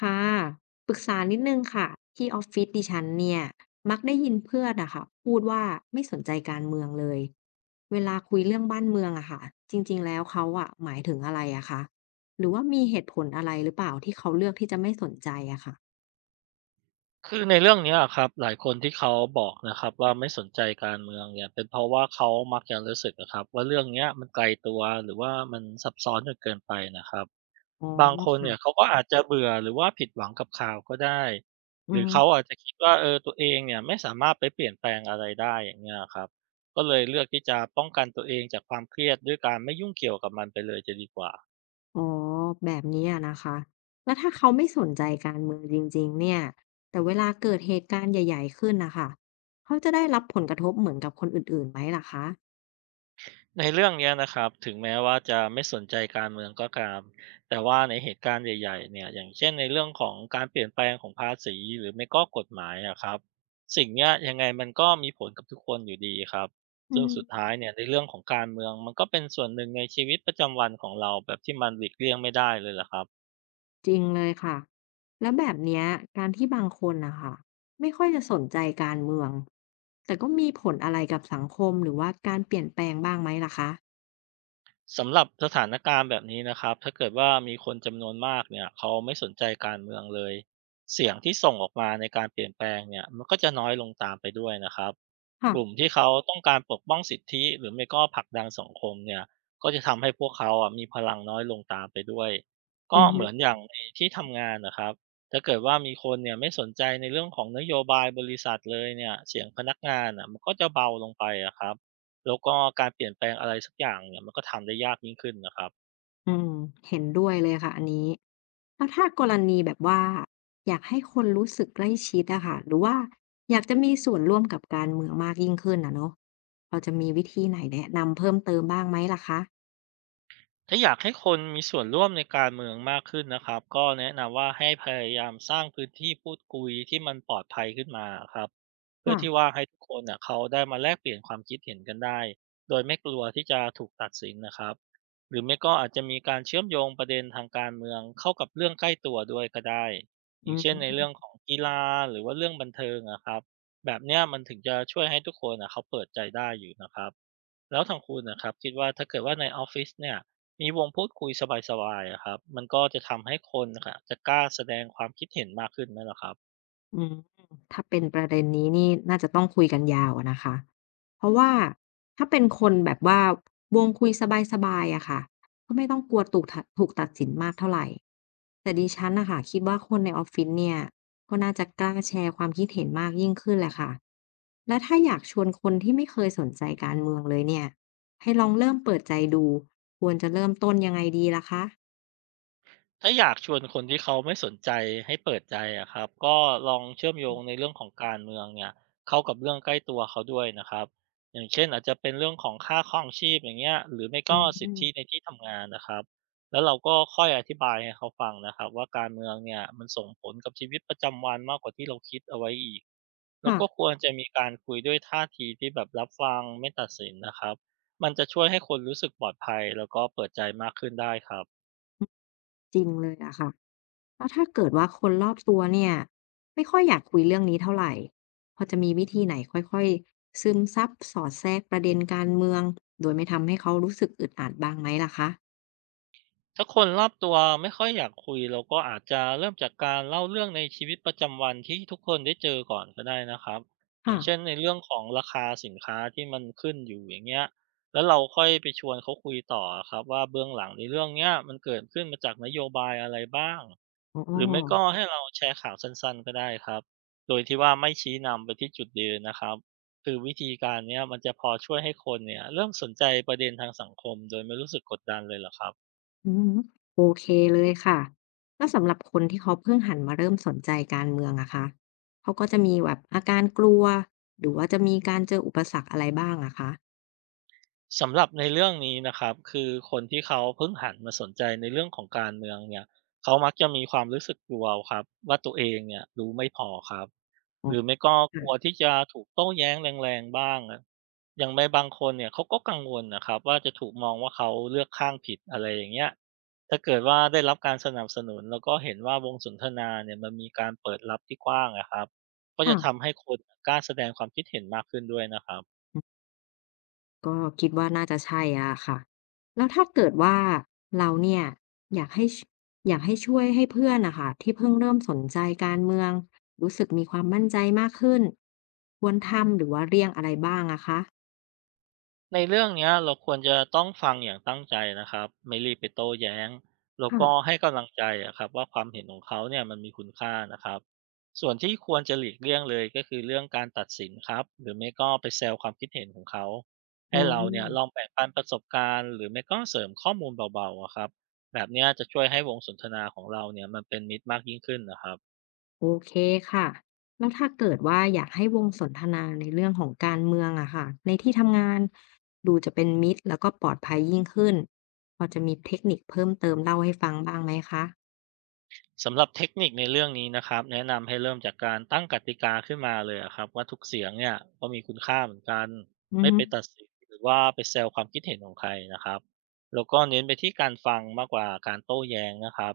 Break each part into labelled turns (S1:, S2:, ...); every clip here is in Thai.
S1: ค่ะปรึกษานิดนึงค่ะที่ออฟฟิศดิฉันเนี่ยมักได้ยินเพื่อนอะค่ะพูดว่าไม่สนใจการเมืองเลยเวลาคุยเรื่องบ้านเมืองอะค่ะจริงๆแล้วเขาอะหมายถึงอะไรอะคะหรือว่ามีเหตุผลอะไรหรือเปล่าที่เขาเลือกที่จะไม่สนใจอะค่ะ
S2: คือในเรื่องเนี้ยอะครับหลายคนที่เขาบอกนะครับว่าไม่สนใจการเมืองเนี่ยเป็นเพราะว่าเขามักจะรู้สึกนะครับว่าเรื่องเนี้ยมันไกลตัวหรือว่ามันซับซ้อนจนเกินไปนะครับ
S1: อ๋อ
S2: บางคน
S1: ค่ะ
S2: เนี่ยเขาก็อาจจะเบื่อหรือว่าผิดหวังกับข่าวก็ได้
S1: อื
S2: หรือ
S1: ม
S2: เขาอาจจะคิดว่าเออตัวเองเนี่ยไม่สามารถไปเปลี่ยนแปลงอะไรได้อย่างเงี้ยครับก็เลยเลือกที่จะป้องกันตัวเองจากความเครียดด้วยการไม่ยุ่งเกี่ยวกับมันไปเลยจะดีกว่า
S1: อ๋อแบบนี้อะนะคะแล้วถ้าเขาไม่สนใจการเมืองจริงๆเนี่ยแต่เวลาเกิดเหตุการณ์ใหญ่ๆขึ้นนะคะเขาจะได้รับผลกระทบเหมือนกับคนอื่นๆไหมล่ะคะ
S2: ในเรื่องเนี้ยนะครับถึงแม้ว่าจะไม่สนใจการเมืองก็ตามแต่ว่าในเหตุการณ์ใหญ่ๆเนี่ยอย่างเช่นในเรื่องของการเปลี่ยนแปลงของภาษีหรือไม่ก็กฎหมายอะครับสิ่งเนี้ยยังไงมันก็มีผลกับทุกคนอยู่ดีครับ
S1: อื
S2: ซึ่ง
S1: ม
S2: สุดท้ายเนี่ยในเรื่องของการเมืองมันก็เป็นส่วนหนึ่งในชีวิตประจำวันของเราแบบที่มันหลีกเลี่ยงไม่ได้เลยล่ะครับ
S1: จริงเลยค่ะแล้วแบบเนี้ยการที่บางคนนะคะไม่ค่อยจะสนใจการเมืองแต่ก็มีผลอะไรกับสังคมหรือว่าการเปลี่ยนแปลงบ้างไหมล่ะคะ
S2: สำหรับสถานการณ์แบบนี้นะครับถ้าเกิดว่ามีคนจำนวนมากเนี่ยเขาไม่สนใจการเมืองเลยเสียงที่ส่งออกมาในการเปลี่ยนแปลงเนี่ยมันก็จะน้อยลงตามไปด้วยนะครับ
S1: ค่ะ
S2: กลุ่มที่เขาต้องการปกป้องสิทธิหรือไม่ก็ผลักดันสังคมเนี่ยก็จะทำให้พวกเขาอ่ะมีพลังน้อยลงตามไปด้วย
S1: อื
S2: ก็
S1: อ
S2: เห
S1: ฮึ
S2: มือนอย่างในที่ทำงานนะครับถ้าเกิดว่ามีคนเนี่ยไม่สนใจในเรื่องของนโยบายบริษัทเลยเนี่ยเสียงพนักงานอ่ะมันก็จะเบาลงไปอะครับแล้วก็การเปลี่ยนแปลงอะไรสักอย่างเนี่ยมันก็ทำได้ยากยิ่งขึ้นนะครับ
S1: อืมเห็นด้วยเลยค่ะอันนี้แล้วถ้ากรณีแบบว่าอยากให้คนรู้สึกใกล้ชิดอะค่ะหรือว่าอยากจะมีส่วนร่วมกับการเมืองมากยิ่งขึ้นนะเนาะเราจะมีวิธีไหนแนะนำเพิ่มเติมบ้างไหมล่ะคะ
S2: ถ้าอยากให้คนมีส่วนร่วมในการเมืองมากขึ้นนะครับก็แนะนำว่าให้พยายามสร้างพื้นที่พูดคุยที่มันปลอดภัยขึ้นมาครับเพื่อ
S1: ค่ะ
S2: ที่ว่าให้ทุกคนน่ะเขาได้มาแลกเปลี่ยนความคิดเห็นกันได้โดยไม่กลัวที่จะถูกตัดสินนะครับหรือไม่ก็อาจจะมีการเชื่อมโยงประเด็นทางการเมืองเข้ากับเรื่องใกล้ตัวด้วยก็ได้อ
S1: อื
S2: ย่างเช่นใน
S1: ม
S2: เรื่องของกีฬาหรือว่าเรื่องบันเทิงนะครับแบบเนี้ยมันถึงจะช่วยให้ทุกคนน่ะเขาเปิดใจได้อยู่นะครับ แล้วทางคุณนะครับคิดว่าถ้าเกิดว่าในออฟฟิศเนี่ยมีวงพูดคุยสบายๆอะครับมันก็จะทำให้คนน่ะครับจะกล้าแสดงความคิดเห็นมากขึ้นไหมเหรอครับ
S1: อืมถ้าเป็นประเด็นนี้นี่น่าจะต้องคุยกันยาวอะนะคะเพราะว่าถ้าเป็นคนแบบว่าวงคุยสบายๆอะค่ะก็ไม่ต้องกลัวถูกตัดสินมากเท่าไหร่แต่ดิฉันนะค่ะคิดว่าคนในออฟฟิศเนี่ยก็น่าจะกล้าแชร์ความคิดเห็นมากยิ่งขึ้นแหละค่ะและถ้าอยากชวนคนที่ไม่เคยสนใจการเมืองเลยเนี่ยให้ลองเริ่มเปิดใจดูควรจะเริ่มต้นยังไงดีล่ะคะ
S2: ถ้าอยากชวนคนที่เขาไม่สนใจให้เปิดใจอะครับก็ลองเชื่อมโยงในเรื่องของการเมืองเนี่ยเข้ากับเรื่องใกล้ตัวเขาด้วยนะครับอย่างเช่นอาจจะเป็นเรื่องของค่าครองชีพอย่างเงี้ยหรือไม่
S1: อื
S2: ก็สิท
S1: ม
S2: ธิในที่ทำงานนะครับแล้วเราก็ค่อยอธิบายให้เขาฟังนะครับว่าการเมืองเนี่ยมันส่งผลกับชีวิตประจำวันมากกว่าที่เราคิดเอาไว้อีกแล้วก็ค
S1: ค่ะ
S2: วรจะมีการคุยด้วยท่าทีที่แบบรับฟังไม่ตัดสินนะครับมันจะช่วยให้คนรู้สึกปลอดภัยแล้วก็เปิดใจมากขึ้นได้ครับ
S1: จริงเลยอะค่ะ แล้วถ้าเกิดว่าคนรอบตัวเนี่ยไม่ค่อยอยากคุยเรื่องนี้เท่าไหร่พอจะมีวิธีไหนค่อยๆซึมซับสอดแทรกประเด็นการเมืองโดยไม่ทำให้เขารู้สึกอึดอัดบ้างไหมล่ะคะ
S2: ถ้าคนรอบตัวไม่ค่อยอยากคุยเราก็อาจจะเริ่มจากการเล่าเรื่องในชีวิตประจำวันที่ทุกคนได้เจอก่อนก็ได้นะครับอย่า
S1: ค่ะ
S2: งเช่นในเรื่องของราคาสินค้าที่มันขึ้นอยู่อย่างเงี้ยแล้วเราค่อยไปชวนเขาคุยต่อครับว่าเบื้องหลังในเรื่องเนี้ยมันเกิดขึ้นมาจากนโยบายอะไรบ้าง
S1: อ๋อ
S2: หรือไม่ก็ให้เราแชร์ข่าวสั้นๆก็ได้ครับโดยที่ว่าไม่ชี้นำไปที่จุดยืนนะครับคือวิธีการเนี้ยมันจะพอช่วยให้คนเนี่ยเริ่มสนใจประเด็นทางสังคมโดยไม่รู้สึกกดดันเลยเหรอครับ
S1: อืมโอเคเลยค่ะแล้วสำหรับคนที่เขาเพิ่งหันมาเริ่มสนใจการเมืองอะคะเขาก็จะมีแบบอาการกลัวหรือว่าจะมีการเจออุปสรรคอะไรบ้างอะคะ
S2: สำหรับในเรื่องนี้นะครับคือคนที่เขาเพิ่งหันมาสนใจในเรื่องของการเมืองเนี่ยเขามักจะมีความรู้สึกกลัวครับว่าตัวเองเนี่ยรู้ไม่พอครับ
S1: อ๋
S2: ห
S1: อ
S2: รือไม่ก็กลัวที่จะถูกโต้แย้งแรงๆบ้างอะอย่างในบางคนเนี่ยเขาก็กังวลนะครับว่าจะถูกมองว่าเขาเลือกข้างผิดอะไรอย่างเงี้ยถ้าเกิดว่าได้รับการสนับสนุนแล้วก็เห็นว่าวงสนทนาเนี่ยมันมีการเปิดรับที่กว้างนะครับก็จะ
S1: ค่ะ
S2: ทำให้คนกล้าแสดงความคิดเห็นมากขึ้นด้วยนะครับ
S1: ก็คิดว่าน่าจะใช่อะค่ะแล้วถ้าเกิดว่าเราเนี่ยอยากให้ชอยากให้ช่วยให้เพื่อนนะคะที่เพิ่งเริ่มสนใจการเมืองรู้สึกมีความมั่นใจมากขึ้นควรทำหรือว่าเลี่ยงอะไรบ้างอะคะ
S2: ในเรื่องเนี้ยเราควรจะต้องฟังอย่างตั้งใจนะครับไม่รีบไปโต้แย้งแล้ว
S1: ค่ะ
S2: ก็ให้กำลังใจอะครับว่าความเห็นของเขาเนี่ยมันมีคุณค่านะครับส่วนที่ควรจะหลีกเลี่ยงเลยก็คือเรื่องการตัดสินครับหรือไม่ก็ไปแซวความคิดเห็นของเขา
S1: อื
S2: ให้เราเนี่ยลอง
S1: ม
S2: แบ่งปันประสบการณ์หรือไม่ก็เสริมข้อมูลเบาๆอะครับแบบเนี้ยจะช่วยให้วงสนทนาของเราเนี่ยมันเป็นมิตรมากยิ่งขึ้นนะครับ
S1: โอเคค่ะแล้วถ้าเกิดว่าอยากให้วงสนทนาในเรื่องของการเมืองอะค่ะในที่ทำงานดูจะเป็นมิตรแล้วก็ปลอดภัยยิ่งขึ้นพอจะมีเทคนิคเพิ่มเติมเล่าให้ฟังบ้างไหมคะ
S2: สำหรับเทคนิคในเรื่องนี้นะครับแนะนำให้เริ่มจากการตั้งกติกาขึ้นมาเลยอะครับว่าทุกเสียงเนี่ยก็มีคุณค่าเหมือนกัน
S1: อือ
S2: ไม่
S1: ฮึ
S2: ไปตัดสินหรือว่าไปแซวความคิดเห็นของใครนะครับแล้วก็เน้นไปที่การฟังมากกว่าการโต้แย้งนะครับ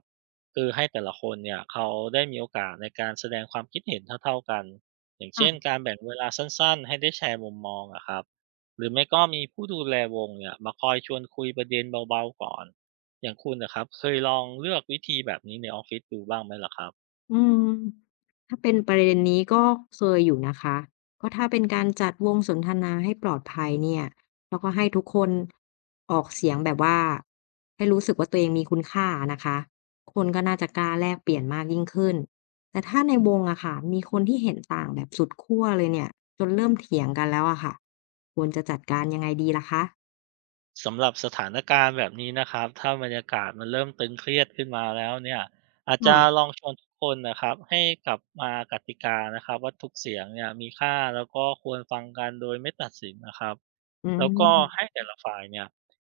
S2: คือให้แต่ละคนเนี่ยเขาได้มีโอกาสในการแสดงความคิดเห็นเท่าๆกันอย่าง
S1: ค่ะ
S2: เช่นการแบ่งเวลาสั้นๆให้ได้แชร์มุมมองอะครับหรือไม่ก็มีผู้ดูแลวงเนี่ยมาคอยชวนคุยประเด็นเบาๆก่อน อย่างคุณนะครับเคยลองเลือกวิธีแบบนี้ในออฟฟิศดูบ้างไหมล่ะครับ
S1: อืมถ้าเป็นประเด็นนี้ก็เคยอยู่นะคะก็ถ้าเป็นการจัดวงสนทนาให้ปลอดภัยเนี่ยแล้วก็ให้ทุกคนออกเสียงแบบว่าให้รู้สึกว่าตัวเองมีคุณค่านะคะคนก็น่าจะกล้าแลกเปลี่ยนมากยิ่งขึ้นแต่ถ้าในวงอะค่ะมีคนที่เห็นต่างแบบสุดขั้วเลยเนี่ยจนเริ่มเถียงกันแล้วอะค่ะควรจะจัดการยังไงดีล่ะคะ
S2: สำหรับสถานการณ์แบบนี้นะครับถ้าบรรยากาศมันเริ่มตึงเครียดขึ้นมาแล้วเนี่ยอาจจะล
S1: ค่ะ
S2: องชวนทุกคนนะครับให้กลับมากติกานะครับว่าทุกเสียงเนี่ยมีค่าแล้วก็ควรฟังกันโดยไม่ตัดสินนะครับ
S1: อื
S2: แล้วก็ให้
S1: ม
S2: แต่ละฝ่ายเนี่ย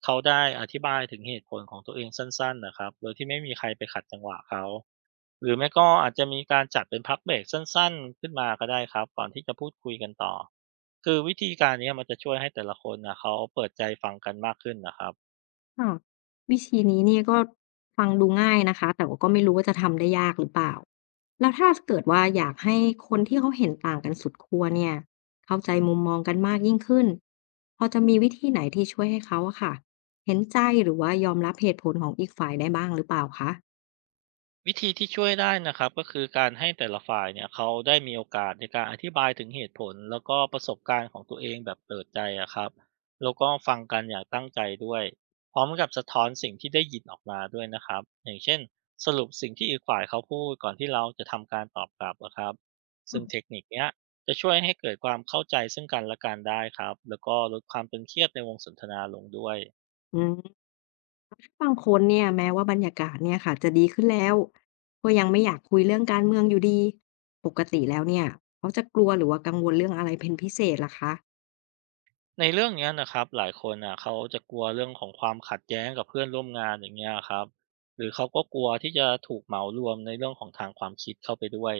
S2: เขาได้อธิบายถึงเหตุผลของตัวเองสั้นๆนะครับโดยที่ไม่มีใครไปขัดจังหวะเขา หรือไม่ก็อาจจะมีการจัดเป็นพักเบรกสั้นๆขึ้นมาก็ได้ครับก่อนที่จะพูดคุยกันต่อคือวิธีการเนี้ยมันจะช่วยให้แต่ละคนนะเขาเปิดใจฟังกันมากขึ้นนะครับ
S1: ค่ะวิธีนี้เนี่ยก็ฟังดูง่ายนะคะแต่ว่าก็ไม่รู้ว่าจะทำได้ยากหรือเปล่าแล้วถ้าเกิดว่าอยากให้คนที่เขาเห็นต่างกันสุดขั้วเนี่ยเข้าใจมุมมองกันมากยิ่งขึ้นพอจะมีวิธีไหนที่ช่วยให้เขาอะค่ะเห็นใจหรือว่ายอมรับเหตุผลของอีกฝ่ายได้บ้างหรือเปล่าคะ
S2: วิธีที่ช่วยได้นะครับก็คือการให้แต่ละฝ่ายเนี่ยเขาได้มีโอกาสในการอธิบายถึงเหตุผลแล้วก็ประสบการณ์ของตัวเองแบบเปิดใจอะครับแล้วก็ฟังกันอย่างตั้งใจด้วยพร้อมกับสะท้อนสิ่งที่ได้ยินออกมาด้วยนะครับอย่างเช่นสรุปสิ่งที่อีกฝ่ายเขาพูดก่อนที่เราจะทำการตอบกลับอะครับซึ่งเทคนิคเนี้ยจะช่วยให้เกิดความเข้าใจซึ่งกันและกันได้ครับแล้วก็ลดความตึงเครียดในวงสนทนาลงด้วย
S1: อืมบางคนเนี่ยแม้ว่าบรรยากาศเนี่ยค่ะจะดีขึ้นแล้วก็ยังไม่อยากคุยเรื่องการเมืองอยู่ดีปกติแล้วเนี่ยเขาจะกลัวหรือว่ากังวลเรื่องอะไรเป็นพิเศษล่ะค
S2: ในเรื่องเนี้ยนะครับหลายคนอ่ะเขาจะกลัวเรื่องของความขัดแย้งกับเพื่อนร่วมงานอย่างเงี้ยครับหรือเขาก็กลัวที่จะถูกเหมารวมในเรื่องของทางความคิดเข้าไปด้วย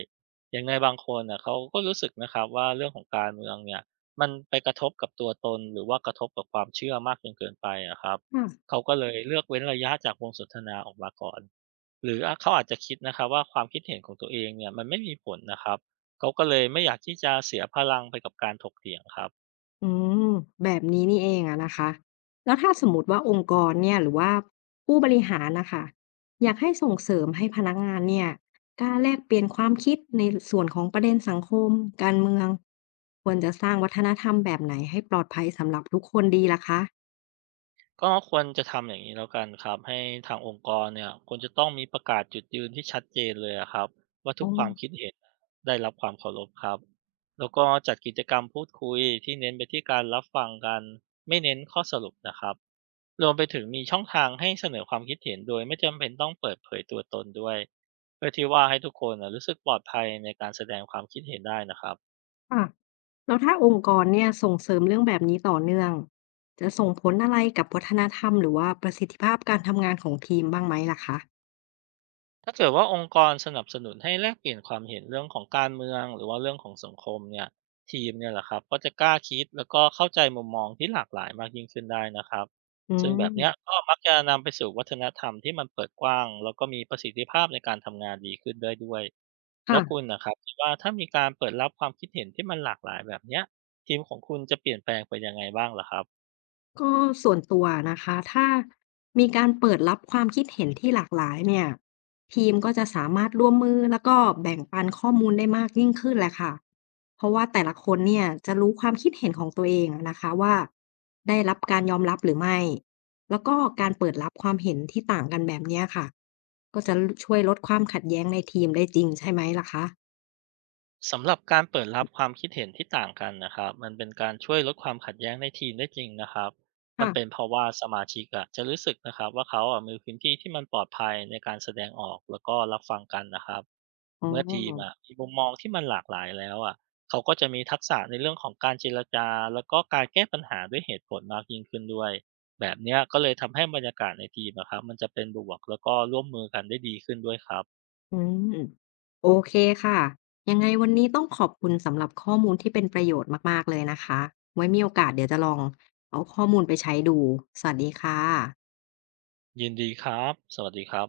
S2: อย่างในบางคนอ่ะเขาก็รู้สึกนะครับว่าเรื่องของการเมืองเนี่ยมันไปกระทบกับตัวตนหรือว่ากระทบกับความเชื่อมากจนเกินไปอะครับ
S1: คะ
S2: เขาก็เลยเลือกเว้นระยะจากวงสนทนาออกมาก่อนหรือเขาอาจจะคิดนะครับว่าความคิดเห็นของตัวเองเนี่ยมันไม่มีผลนะครับเขาก็เลยไม่อยากที่จะเสียพลังไปกับการถกเถียงครับ
S1: อืมแบบนี้นี่เองอะนะคะแล้วถ้าสมมติว่าองค์กรเนี่ยหรือว่าผู้บริหารนะคะอยากให้ส่งเสริมให้พนักงานเนี่ยกล้าแลกเปลี่ยนความคิดในส่วนของประเด็นสังคมการเมืองควรจะสร้างวัฒนธรรมแบบไหนให้ปลอดภัยสำหรับทุกคนดีล่ะคะ
S2: ก็ควรจะทำอย่างนี้แล้วกันครับให้ทางองค์กรเนี่ยควรจะต้องมีประกาศจุดยืนที่ชัดเจนเลยอะครับว่าทุ
S1: อ๋อ
S2: กความคิดเห็นได้รับความเคารพครับแล้วก็จัดกิจกรรมพูดคุยที่เน้นไปที่การรับฟังกันไม่เน้นข้อสรุปนะครับรวมไปถึงมีช่องทางให้เสนอความคิดเห็นโดยไม่จำเป็นต้องเปิดเผยตัวตนด้วยเพื่อที่ว่าให้ทุกคนนะรู้สึกปลอดภัยในการแสดงความคิดเห็นได้นะครับ
S1: ค่ะแล้วถ้าองค์กรเนี่ยส่งเสริมเรื่องแบบนี้ต่อเนื่องจะส่งผลอะไรกับวัฒนธรรมหรือว่าประสิทธิภาพการทำงานของทีมบ้างไหมล่ะคะ
S2: ถ้าเกิดว่าองค์กรสนับสนุนให้แลกเปลี่ยนความเห็นเรื่องของการเมืองหรือว่าเรื่องของสังคมเนี่ยทีมเนี่ยแหละครับก็จะกล้าคิดแล้วก็เข้าใจมุมมองที่หลากหลายมากยิ่งขึ้นได้นะครับ
S1: อื
S2: ซึ่งแบบเนี้ย
S1: ม
S2: ก็มักจะนำไปสู่วัฒนธรรมที่มันเปิดกว้างแล้วก็มีประสิทธิภาพในการทำงานดีขึ้นได้ด้วยแล้วคุณ
S1: ค่ะ
S2: นะครับคิดว่าถ้ามีการเปิดรับความคิดเห็นที่มันหลากหลายแบบเนี้ยทีมของคุณจะเปลี่ยนแปลงไปยังไงบ้างเหรอครับ
S1: ก็ส่วนตัวนะคะถ้ามีการเปิดรับความคิดเห็นที่หลากหลายเนี่ยทีมก็จะสามารถร่วมมือแล้วก็แบ่งปันข้อมูลได้มากยิ่งขึ้นแหละค่ะเพราะว่าแต่ละคนเนี่ยจะรู้ความคิดเห็นของตัวเองนะคะว่าได้รับการยอมรับหรือไม่แล้วก็การเปิดรับความเห็นที่ต่างกันแบบเนี้ยค่ะก็จะช่วยลดความขัดแย้งในทีมได้จริงใช่ไหมล่ะคะ
S2: สำหรับการเปิดรับความคิดเห็นที่ต่างกันนะครับมันเป็นการช่วยลดความขัดแย้งในทีมได้จริงนะครับมั
S1: ค่ะ
S2: นเป็นเพราะว่าสมาชิกอะจะรู้สึกนะครับว่าเขาอะมีพื้นที่ที่มันปลอดภัยในการแสดงออกแล้วก็รับฟังกันนะครับ
S1: อ๋อ
S2: เมื่อทีมอะมีมุมมองที่มันหลากหลายแล้วอะเขาก็จะมีทักษะในเรื่องของการเจรจาแล้วก็การแก้ปัญหาด้วยเหตุผลมากยิ่งขึ้นด้วยแบบเนี้ยก็เลยทำให้บรรยากาศในทีมอะครับมันจะเป็นบวกแล้วก็ร่วมมือกันได้ดีขึ้นด้วยครับ
S1: อืมโอเคค่ะยังไงวันนี้ต้องขอบคุณสำหรับข้อมูลที่เป็นประโยชน์มากๆเลยนะคะไว้มีโอกาสเดี๋ยวจะลองเอาข้อมูลไปใช้ดูสวัสดีค่ะ
S2: ยินดีครับสวัสดีครับ